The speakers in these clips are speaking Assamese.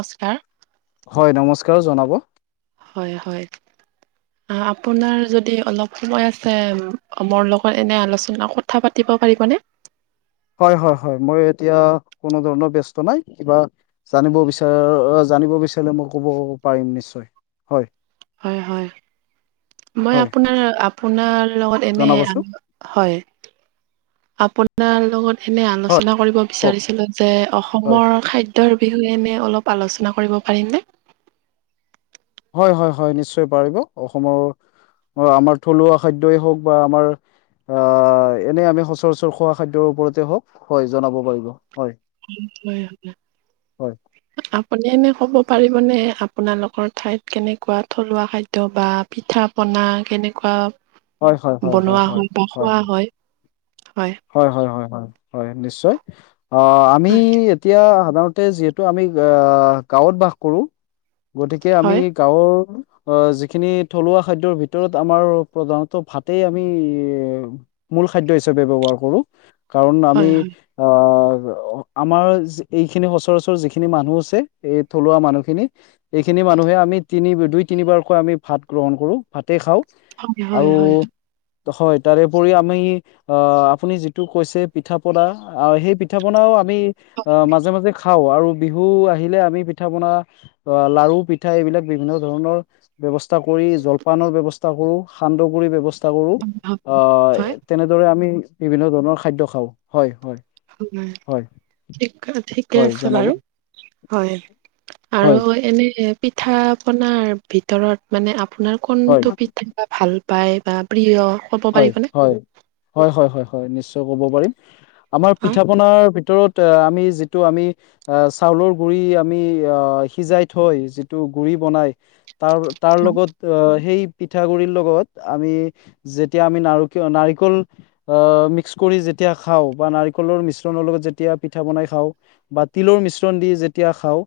নমস্কাৰ। হয় নমস্কাৰ জনাব। হয় হয়। আপোনাৰ যদি অলপ সময় আছে, মোৰ লগত এনে আলোচনা কথা পাতি পাৰিবনে? হয়, হয়, হয়। মই এতিয়া কোনো ধৰণৰ ব্যস্ত নাই, কিবা জানিব বিচাৰা জানিব বিচাৰিলে মই ক'ব পাৰিম নিশ্চয় হয়। হয়, হয়। মই হয় আপোনাৰ আপোনাৰ লগত এনে জনাবচোন [unintelligible] হয়। আপোনাৰ লগত এনে হয় আলোচনা কৰিব কওক বিচাৰিছিলো যে হয় অসমৰ খাদ্যৰ বিষয়ে আমি অলপ আলোচনা কৰিব পাৰিম নে? হয়, হয়, হয়। নিশ্চয় পাৰিব অসমৰ আমাৰ থলুৱা খাদ্যই হওঁক বা আমাৰ অহ' এনেই আমি সচৰাচৰ খোৱা খাদ্যৰ ওপৰতে হওঁক, হয় জনাব পাৰিব। হয় [unintelligible] আপুনি এনে ক'ব পাৰিবনে আপোনালোকৰ ঠাইত কেনেকুৱা থলুৱা খাদ্য বা পিঠা পনা কেনেকুৱা হয়, হয়, হয়। বনোৱা বা খোৱা [unintelligible] হয় হয়, হয়, হয়। হয়, নিশ্চয় অহ, আমি হয় এতিয়া সাধাৰণতে যিহেতু আমি অহ, গাঁৱত বাস কৰো, গতিকে আমি হয় গাঁৱৰ অহ' যিখিনি থলুৱা খাদ্যৰ ভিতৰত আমাৰ প্ৰধানত ভাতেই আমি, মূল খাদ্য হিচাপে ব্যৱহাৰ কৰো। কাৰণ আমি হয় হয় আ আমাৰ এইখিনি সচৰাচৰ যিখিনি মানুহ আছে, এই থলুৱা মানুহ খিনিৰ এইখিনি মানুহে আমি তিনি, দুই তিনিবাৰকৈ আমি ভাত গ্ৰহণ কৰো, ভাতে খাওঁ। হয়, হয়, আৰু হয়। হয়, তাৰেপৰি আমি অহ, আপুনি যিটো কৈছে পিঠা পনা সেই পিঠা পনাও আমি হয় অহ, মাজে মাজে খাওঁ আৰু বিহু আহিলে আমি পিঠা বনা অ' লাৰু পিঠা এইবিলাক বিভিন্ন ধৰণৰ ব্যৱস্থা ক কৰি জলপানৰ ব্যৱস্থা কৰোঁ, সান্দহ গুৰি ব্যৱস্থা কৰোঁ। অহ' হয় এ তেনেদৰে আমি বিভিন্ন ধৰণৰ খাদ্য খাওঁ। হয়, হয়। তোমাৰ। হয় ঠিক অ', ঠিকে হয় আছে জনাব বাৰু। হয়, আৰু হয় এনেই পিঠা-পনাৰ ভিতৰত মানে, আপোনাৰ হয় কোনটো পিঠা বা ভাল পায় বা প্ৰিয়? ক'ব হয়, পাৰিবনে হয়। হয়, হয়, হয়, হয়। নিশ্চয় ক'ব পাৰিম। আমাৰ হা পিঠা-পনাৰ ভি ভিতৰত অ' আমি যিটো আমি অ' চাউলৰ গুৰি আমি অ' সিজাই থৈ যিটো গুৰি বনাই, তাৰ-তাৰ লগত অহ, সেই পিঠা গুৰিৰ লগত আমি যেতিয়া আমি নাৰকিয়, নাৰিকল অহ, মিক্স কৰি যেতিয়া খাওঁ, বা নাৰিকলৰ মিশ্ৰণৰ লগত যেতিয়া পিঠা বনাই খাওঁ। বা তিলৰ মিশ্ৰণ দি যেতিয়া খাওঁ।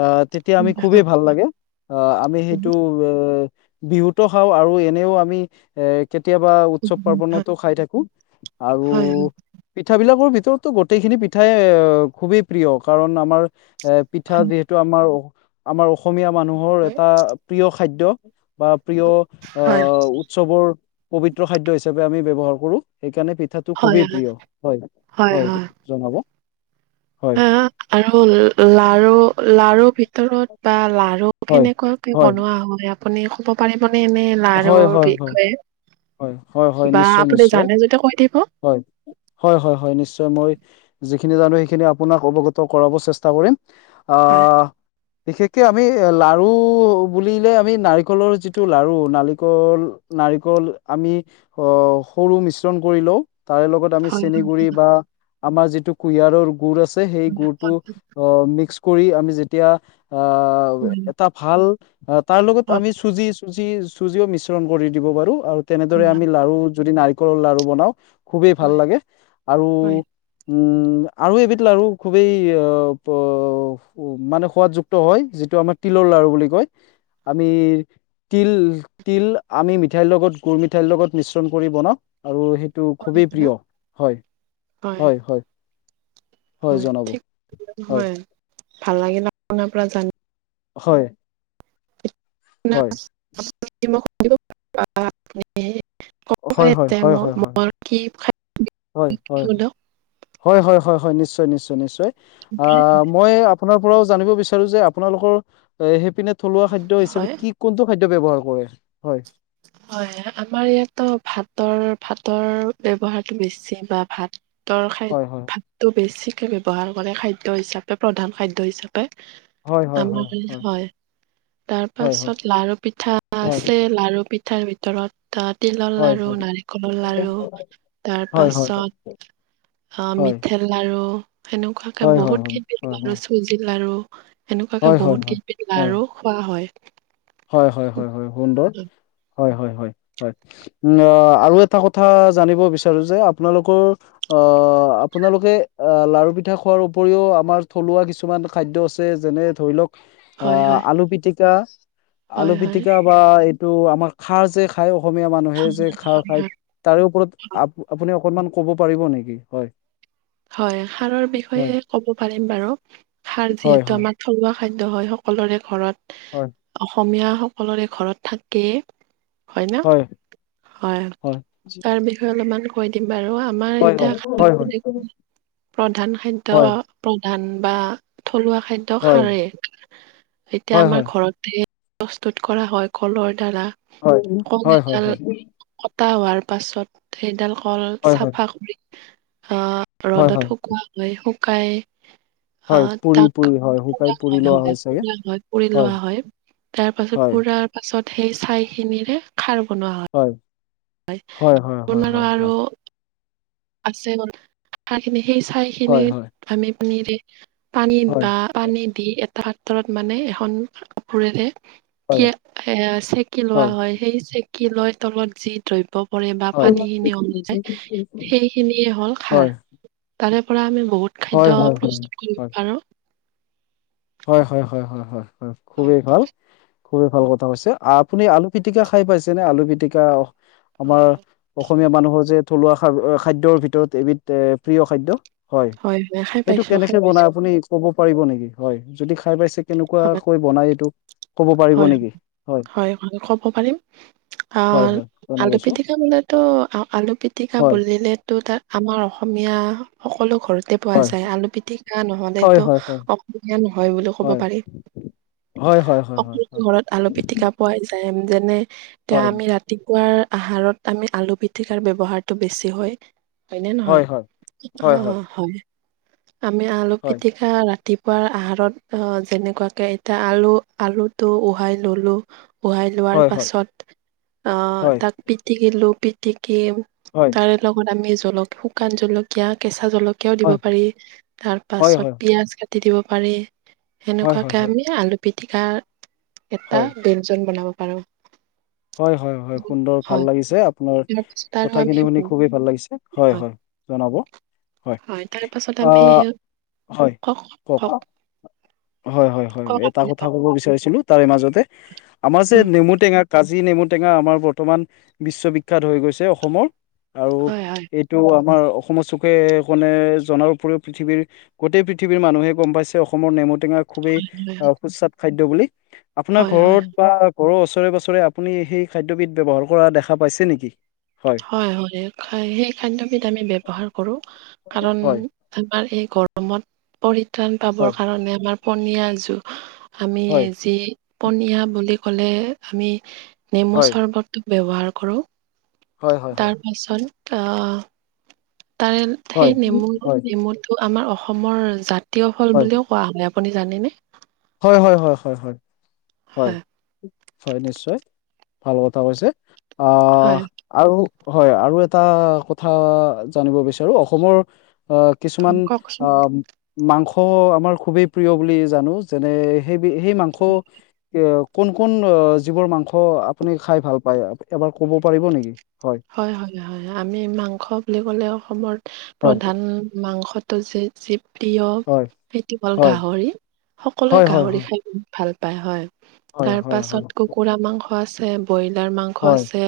অহ' তেতিয়া আমি খুবেই ভাল লাগে। অহ, আমি সেইটো এ বিহুতো খাওঁ, আৰু এনেও আমি এ কেতিয়াবা উৎসৱ-পাৰ্বনতো খাই থাকোঁ। আৰু হয় পিঠাবিলাকৰ ভি তৰতো গোটেইখিনি পিঠাই অহ, খুবেই প্ৰিয়। কাৰণ আমাৰ এ পিঠা হয় যিহেতু আমাৰ অ আমাৰ অসমীয়া মানুহৰ এটা প্ৰিয় খাদ্য। বা প্ৰিয় হয় অহ' উৎসৱৰ পবিত্ৰ খাদ্য হিচাপে আমি ব্যৱহাৰ কৰোঁ। সেইকাৰণে পিঠাটো খুবেই প্ৰিয়। হয়, হয়, জনাব। হয়। আৰু লাৰু, লাৰু ভিতৰত, বা লাৰু হয় কেনেকুৱাকে হয় বনোৱা হয় আপ আপুনি ক'ব পাৰিবনে, এনেই হয় হয় লাৰুৰ হয় বিষয়ে? হয়, হয় হয়। বা নিশ্চয় আপুনি নিশ্চয়। জানে যদি কৈ দিব হয়, হয় হয় হয় নিশ্চয়, মই যিখিনি জানোঁ সেইখিনি আপোনাক অৱগত কৰাব চেষ্টা কৰিম। হয় অহ বিশেষকে আমি লাৰু বুলিলে, আমি নাৰিকলৰ যিটো লাৰু নাৰিকল, নাৰিকল, আমি অহ, সৰু মিশ্ৰণ কৰি লওঁ। তাৰে লগত আমি হয়, চেন গুৰি, বা আমাৰ যিটো কুঁহিয়াৰৰ গুৰ আছে- যে সেই গুৰটো অ' মিক্স কৰি আমি যেতিয়া- আ' উ হয়, এটা ভাল, অ' তাৰ লগত হয়, আমি চুজি-চুজি - চুজিও মিশ্ৰণ কৰি দিব পাৰোঁ। আৰু তেনেদৰে আমি লাৰু, যদি নাৰিকলৰ লাৰু বনাওঁ- খুবে ভাল হয়, লাগে। আৰু, হয়, হয়, উম- আৰু এবিধ লাাৰু খুবেই অ', ব, অ' মানে সোৱাদযুক্ত হয়। যিটো আমাৰ তিলৰ- লাৰু বুলি কয়। আমি তিল- তিল, আমি মিঠাইৰ লগত, গুৰ মিঠাইৰ লগত মিশ্ৰণ কৰি বনাওঁ। আৰু সেই- টো হয়, খুবেই হয়, প্ৰিয়। হয়, হয় হয়। হয় থিক। হয়, ভাল লাগিল আপোনাৰ পৰা জান- হয়। [unintelligible] [unintelligible] [unintelligible] [unintelligible] হয় হয় হয় হয় হয় হয় [unintelligible] মোৰ কি [unintelligible] হয়, হয়। সুলভ হয় হয় হয় হয়, নিশ্চয় নিশ্চয় নিশ্চয়। আ', মই আপোনাৰ পৰাও জানিব বিচাৰোঁ যে, আপোনালোকৰ এ সেই- পিনে থলুৱা খাদ্য হিচাপে, হয়, কি কোনটো খাদ্য ব্যৱহাৰ কৰে? হয়। হয়, আমাৰ ইয়াতো ভাতৰ, ভাতৰ ব্যৱহাৰটো বেছি। বা ভাত- তৰ খাই, হয় হয় ভাতটো বেছিকে ব্যৱহাৰ কৰে খাদ্য হিচাপে। প্ৰধান খাদ্য হিচাপ- পে। হয় হয় হয় আমি, হয়। তাৰ হয় হয় পাছত লাৰু পিঠা হয় আছে। লাৰু পিঠাৰ ভিতৰত- ত তিলৰ হয় লাৰু, হয় নাৰিকলৰ লাৰু। তাৰ হয় হয় পাছত- অ' হয় মিঠা লাৰু, সেনেকুৱাকে হয় হয় হয় হয় বহুত [unintelligible] চুজি লাৰু। এনেকুৱাকে হয় হয় বহুত হয় কেইটা হয় লাৰু খোৱা হয়। হয় হয় হয় হয়, সুন্দৰ। আৰু এটা কথা জানিব বিচাৰো যে আপোনালোকৰ অ আপোনালোকে অ লাৰু পিঠা খোৱাৰ উপৰিও আমাৰ থলুৱা কিছুমান খাদ্য আছে যেনে ধ লক হয় হয় আলু পি আল হয় পি হয় টো আমাৰ খাৰ যে খাই অসমীয়া মানুহে যে খাৰ খায় হয় তাৰে ওপৰত আ আপুনি অকনমান ক'ব পাৰিব নেকি হয় হয় সাৰৰ হয় বিষয়ে কব পাৰিম বাৰু সাৰ হয় যিহেতু হয় আমাৰ থলুৱা খাদ্য হয় সকলোৰে ঘৰত হয় অসমীয়া সকলোৰে ঘৰত থাকে হয় ন হয় তাৰ বিষয়ে অলপমান কৈ দিম বাৰু আমাৰ হয় এতিয়া হয় হয় সতি প্ৰধান খাদ্য হয় প্ৰধান বা থলুৱা খাদ্য হয় খাৰে এতিয়া হয় আমাৰ হয় ঘৰতে প্ৰস্তুত কৰা হয় কলৰ দ্বাৰা হয় কল হয় হয় হয় এডাল হয় টা হোৱাৰ পাছত সেইডাল কল হয় চাফা কৰি আহ হয় ৰ'দত হয় শুকোৱা হয় শুকাই হয় আহ পুৰি তাক পুৰি প শুকাই হয় পুৰি লোৱা হয় প চাগে হয় পুৰি লোৱা হয় তাৰ পাছত হয় পুুৰাৰ পাছত সেই ছাই খিনিৰে খাৰ হয় হয় হয় বনোৱা আৰু হয় আছে তাৰ সেই হয় হয় চাইখিনিত আমি নিৰি পানীত হয় বা পানী দি এটা হাতৰত মানে এখন কাপোৰেৰে হয় হয় এ চেকি লোৱা হয় সেই চেকি লৈ তলত যি দ্ৰব্য বা হয় হয় পানী খিনিায় সেইখিনিয়ে হ'ল খাৰ তাৰে পৰা আমি বহুত হয় হয় হয় খাদ্য হয় হয় প্ৰস্তুত কৰিব আৰুাৰো হয় হয় খুবেই ভাল কওকচোন। খুবেই ভাল কথা হৈছে আপ আপুনি আলু পিটিকা খাই পাইছেনে আলু পিটিকা হয় আমাৰ হয়, নিশ্চয়। অসমীয়া মানুহৰ যে থলুৱা খ খাদ্যৰ ভিতৰত এবিধ প্ৰিয় খাদ্য হয় হয় খাই সেইটো পাইছোঁ খাই কেনেকে বনাই পাইছোঁ আপুনি ক'ব পাৰিব নেকি হয় যদি খাই পাইছে হয় কেনেকুৱাকৈ বনাই এইটোক কব পৰিব হয় নেকি? হয় কব পাৰিম। হয় অ' হয় আলু জনাবচোন পিতিকা বোলেতো আলু পিটিকা হয় বুলিলেতো তাক আমাৰ অসমীয়া সকলো ঘৰতে পোৱা হয় যায় আলু পিটিকা হয় নহলেতো হয় হয় অসুবিধা নহয় বুলি ক'ব পাৰি। হয় হয়। হয় অকল হয় ঘৰত আলু পিতিকা পোৱাই যায় যেনে এতিয়া হয় আমি ৰাতিপুৱাৰ আহাৰত আমি আলু পিতিকাৰ বেবহাৰটো বেছি হয়। হয় নে নহয় হয় হয় হয় অ', অ' হয়। আমি আলু পিটিকা ৰাতিপুৱাৰ আহাৰত যেনেকুৱাকে এতিয়া আলু আলুটো উহাই ললো বহাই লোৱাৰ হয় হয় হয় পাছত অ' হয় তাক পিটিকিলো পিটিকি কি হয় তাৰে লগত আমি শুকান জলকীয়া কেঁচা কেচা জলকীয়াও দিব পাৰি তাৰ হয় হয় হয় হয় পাছত হয় পিয়াজ কাটি দিব পাৰি। হয় হয় সেনেকুৱাকে আমি আলু পিটিকা এটা ব্যঞ্জন বনাব পাৰু। পাৰু। হয়, হয়, হয় সুন্দৰ ভাল লাগিছে আপোনাৰ তাৰ পাছত আৰু আমি কথাখিনি শুনি খুবেই ভাল লাগিছে হয় হয় জনাব হয় তাৰ পাছত আমি অ' হয় কওক? হয়, হয়, হয় কওক এটা আপুনি কথা কওক, ক'ব বিচাৰিছিলো তাৰে মাজতে আমাৰ যে উম, নেমু টেঙা কাজি নেমু টেঙা আমাৰ বৰ্তমান বিশ্ববিখ্যাত হৈ গৈছে অসমৰ। আৰু হয়, হয়, এইটো আমাৰ অসমৰ চুকে কনে জনাৰ উপৰিও পৃথিৱীৰ গোটেই পৃথিৱীৰ মানুহে গম পাইছে অসমৰ নেমু খুবেই হয়, সুস্বাদ খাদ্য বুলি আপোনাৰ হয়, হয়। ঘৰত বা ঘৰৰ উছৰে আপুনি সেই খাদ্যবিধ ব্যৱহাৰ কৰা দেখা পাইছে নেকি? হয়, হয় সেই খাদ্যবিধ আমি ব্যৱহাৰ কৰো কাৰণ হয় আমাৰ এই গৰমত পৰিত্ৰাণ পাবৰ হয় কাৰণে আমাৰ পনীয়াযোৰ আমি হয় যি পনীয়া বুলি কলে আমি নেমু চৰ্বতটো ব্যৱহাৰ কৰোঁ। হয় হয় তাৰ হয় পাছত আ তাৰে হয় সেই নেমু হয় হয় নেমু টো আমাৰ অসমৰ জাতীয় ফল বুলিও কোৱা হয়। আপুনি জানেনে? হয়, হয়, হয়, হয় হয় নিশ্চয়। ভাল কথা কৈছে অ' হয় আৰু হয় আৰু এটা কথা জানিব বিচাৰো অসমৰ অ' কিছুমান কওকচোন অ' মাংস আমাৰ খুবেই প্ৰিয় বুলি জানো যেনে সেই সেই মাংস কোন কোন যিবোৰ মাংস আপুনি খাই ভাল পায় এবাৰ ক'ব পাৰিব নেকি? হয়, হয়, হয় আমি মাংস বুলি ক'লে অসমৰ হয় প্ৰধান মাংসটো যে যি প্ৰিয় হয় সেইটো হ'ল হয় গাহৰি। সকলোৱে হয় হয় গাহৰি হয় খাই বহুত ভাল পায় হয় হয় তাৰ হয় পাছত হয় কুকুৰা মাংস আছে। ব্ৰইলাৰ মাংস হয় আছে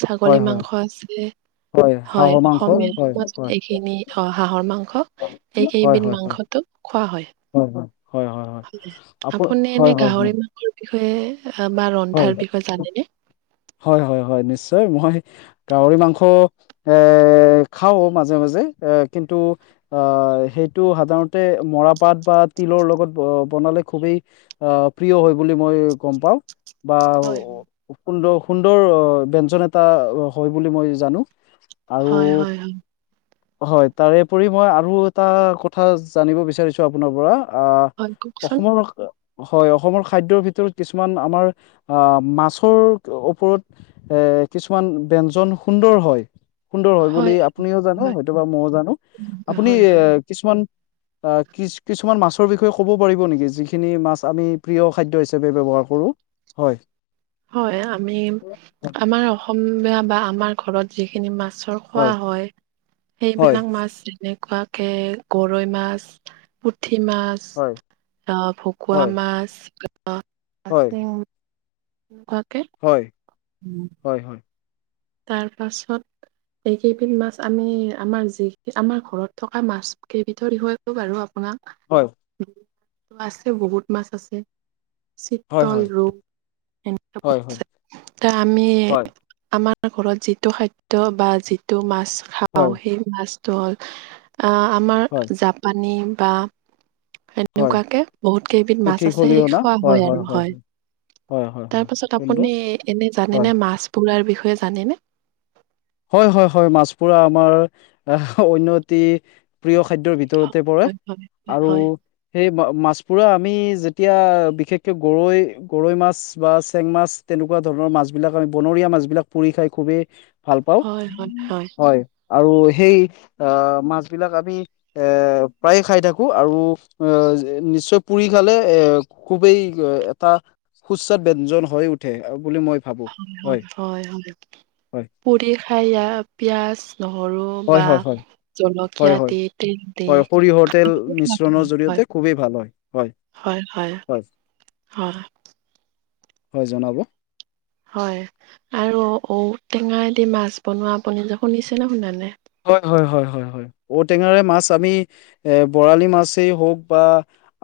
ছাগলী হয় হয় মাংস আছে। হয় হাঁহৰ মাংস অসমীয়া হয় হয় সমাজত হয় এইখিনি হাঁহৰ মাংস এই হয় কেইবিধ হয় হয় মাংসটো খোৱা হয় হয় হয় হয় হয় আপো আপুনি এনে হয় হয় গাহৰি হয় মাংসৰ বিষয়ে আ বা হয়, ৰন্ধাৰ বিষয়ে জানেনে? হয়- হয় -হয় নিশ্চয় মই গাহৰি মাংস এ খাওঁ মাজে মাজে এ কিন্তু আ হয় সেইটো সাধাৰণতে মৰাপাত বা তিলৰ লগত বনালে খুবেই অ' প্ৰিয়। হয় বুলি মই গম পাওঁ। বা হয়। সুন্দৰ সুন্দৰ ব্যঞ্জন এটা হয় বুলি মই জানো। আৰু হয় -হয়- হয়। হয় তাৰেপৰি মই আৰু এটা কথা জানিব বিচাৰিছোঁ আপোনাৰ পৰা অ', হয় কওকচোন? অসমৰ হয় অসমৰ খাদ্যৰ ভিতৰত কিছুমান আমাৰ অ', মাছৰ ওপৰত এ কিছুমান ব্যঞ্জন সুন্দৰ হয়। সুন্দৰ হয় বুলি আপুনিও জানে হয়। হয়তোবা ময়ো জানো আপুনি হয়, এ হয়। কিছুমান অ', কিছু কিছুমান মাছৰ বিষয়ে ক'ব পাৰিব নেকি যিখিনি মাছ আমি প্ৰিয় খাদ্য হিচাপে ব্যৱহাৰ কৰোঁ। হয়। হয় আমি আমাৰ অসমীয়া বা আমাৰ ঘৰত যিখিনি মাছ মাছৰ খোৱা হয় হয় সেইবিলাক মাছ যেনে কুৱাকে গৰৈ মাছ। পুঠি মাছ হয় আ, ভকুৱা হয় মাছ ছেং [inaudible] হয় হয় হয় তাৰ পাছত এই কেইবিধ মাছ আমি আমাৰ যি আমাৰ ঘৰত থকা মাছ কেইবিধৰ বিষয়ে কলো বাৰু। অকনমান হয় আছে বহুত মাছ আছে। হয় হয় চিতল হয় ৰূপ এনে আ, হয় হয় এ আমি হয় আমাৰ আমাৰ ঘৰত যিটো খাদ্য বা যিটো মাছ খাওঁ হয় সেই মাছটো হ'ল আ, হয় আমাৰ জাপানী বা হয় সেনেকুৱাকে বহুত কেইবিধ মাছ আছে সেই খোৱা হয় আৰু হয়। হয় হয় হয় তাৰপাছত সুন্দৰ আপুনি এনে হয় জানেনে মাছ পোৰাৰ বিষয়ে জানেনে? হয় হয় হয় মাছ পোৰা আমাৰ অন্য এটি প্ৰিয় খাদ্যৰ ভিতৰতে পৰে হয়, হয়, আৰু হয়। সেই মাছ পোৰা আমি যেতিয়া বিশেষকে গৰৈ গৰৈ মাছ বা চেং মাছ তেনেকুৱা ধৰণৰ মাছবিলাক আমি বনৰীয়া মাছবিলাক পুৰি খাই খুবেই ভাল পাওঁ হয়, হয়, হয় আৰু সেই আ, মাছবিলাক আমি এ প্ৰায়েই খাই থাকো আৰু ও, যেতিয়া নিশ্চয় পুৰি খালে এ খুবেই এটা সুস্বাদ ব্যঞ্জন হৈ উঠে। বুলি মই ভাবোঁ। হয়, হয়, হয়, হয়, হয়, পুৰি খাইয়া পিয়াজ নহৰু হয়, বা হয়, হয়, জলকীয়া হয়, হয়। দি তেল হয় সৰিয়হৰ তেল দি মিশ্ৰণৰ হয়। জৰিয়তে খুবেই ভাল হয়, হয় হয়, হয় হয়। হয় জনাব। হয় আৰু ঔটেঙাদি মাছ বনোৱা আপুনি যে শুনিছে নে শুনা নাই? হয়, হয়, হয়, হয়, হয়, ঔটেঙাৰে মাছ আমি এ বৰালি মাছেই হওঁক বা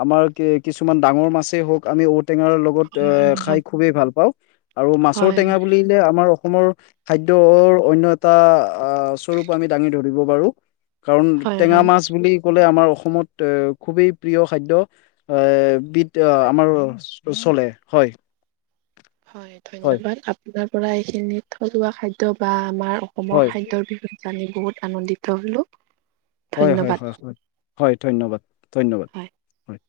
আমাৰ কি কিছুমান ডাঙৰ মাছেই হওঁক আমি ঔ ঔটেঙাৰ লগত এ খাই হয়, খুবেই ভাল পাওঁ আৰু মাছৰ হয়, টেঙা বুলিলে আমাৰ অ অসমৰ খাদ্যৰ অন্য এটা আহ স্বৰূপ আমি দাঙি ধৰিব পাৰোঁ। কাৰণ হয়, হয়। টেঙা মাছ বুলি ক'লে আমাৰ অ অসমত এ খুবেই প্ৰিয় খাদ্য এ বিধ আ, আমাৰ চলে হয়। হয়, ধন্যবাদ। আপোনাৰ পৰা এইখিনিত থলুৱা খাদ্য বা আমাৰ অসমৰ হয় খাদ্যৰ বিষয়ে জানি বহুত আনন্দিত হলোঁ। হয়, হয়, হয়, হয়, হয় ধন্যবাদ, ধন্যবাদ হয় হয়।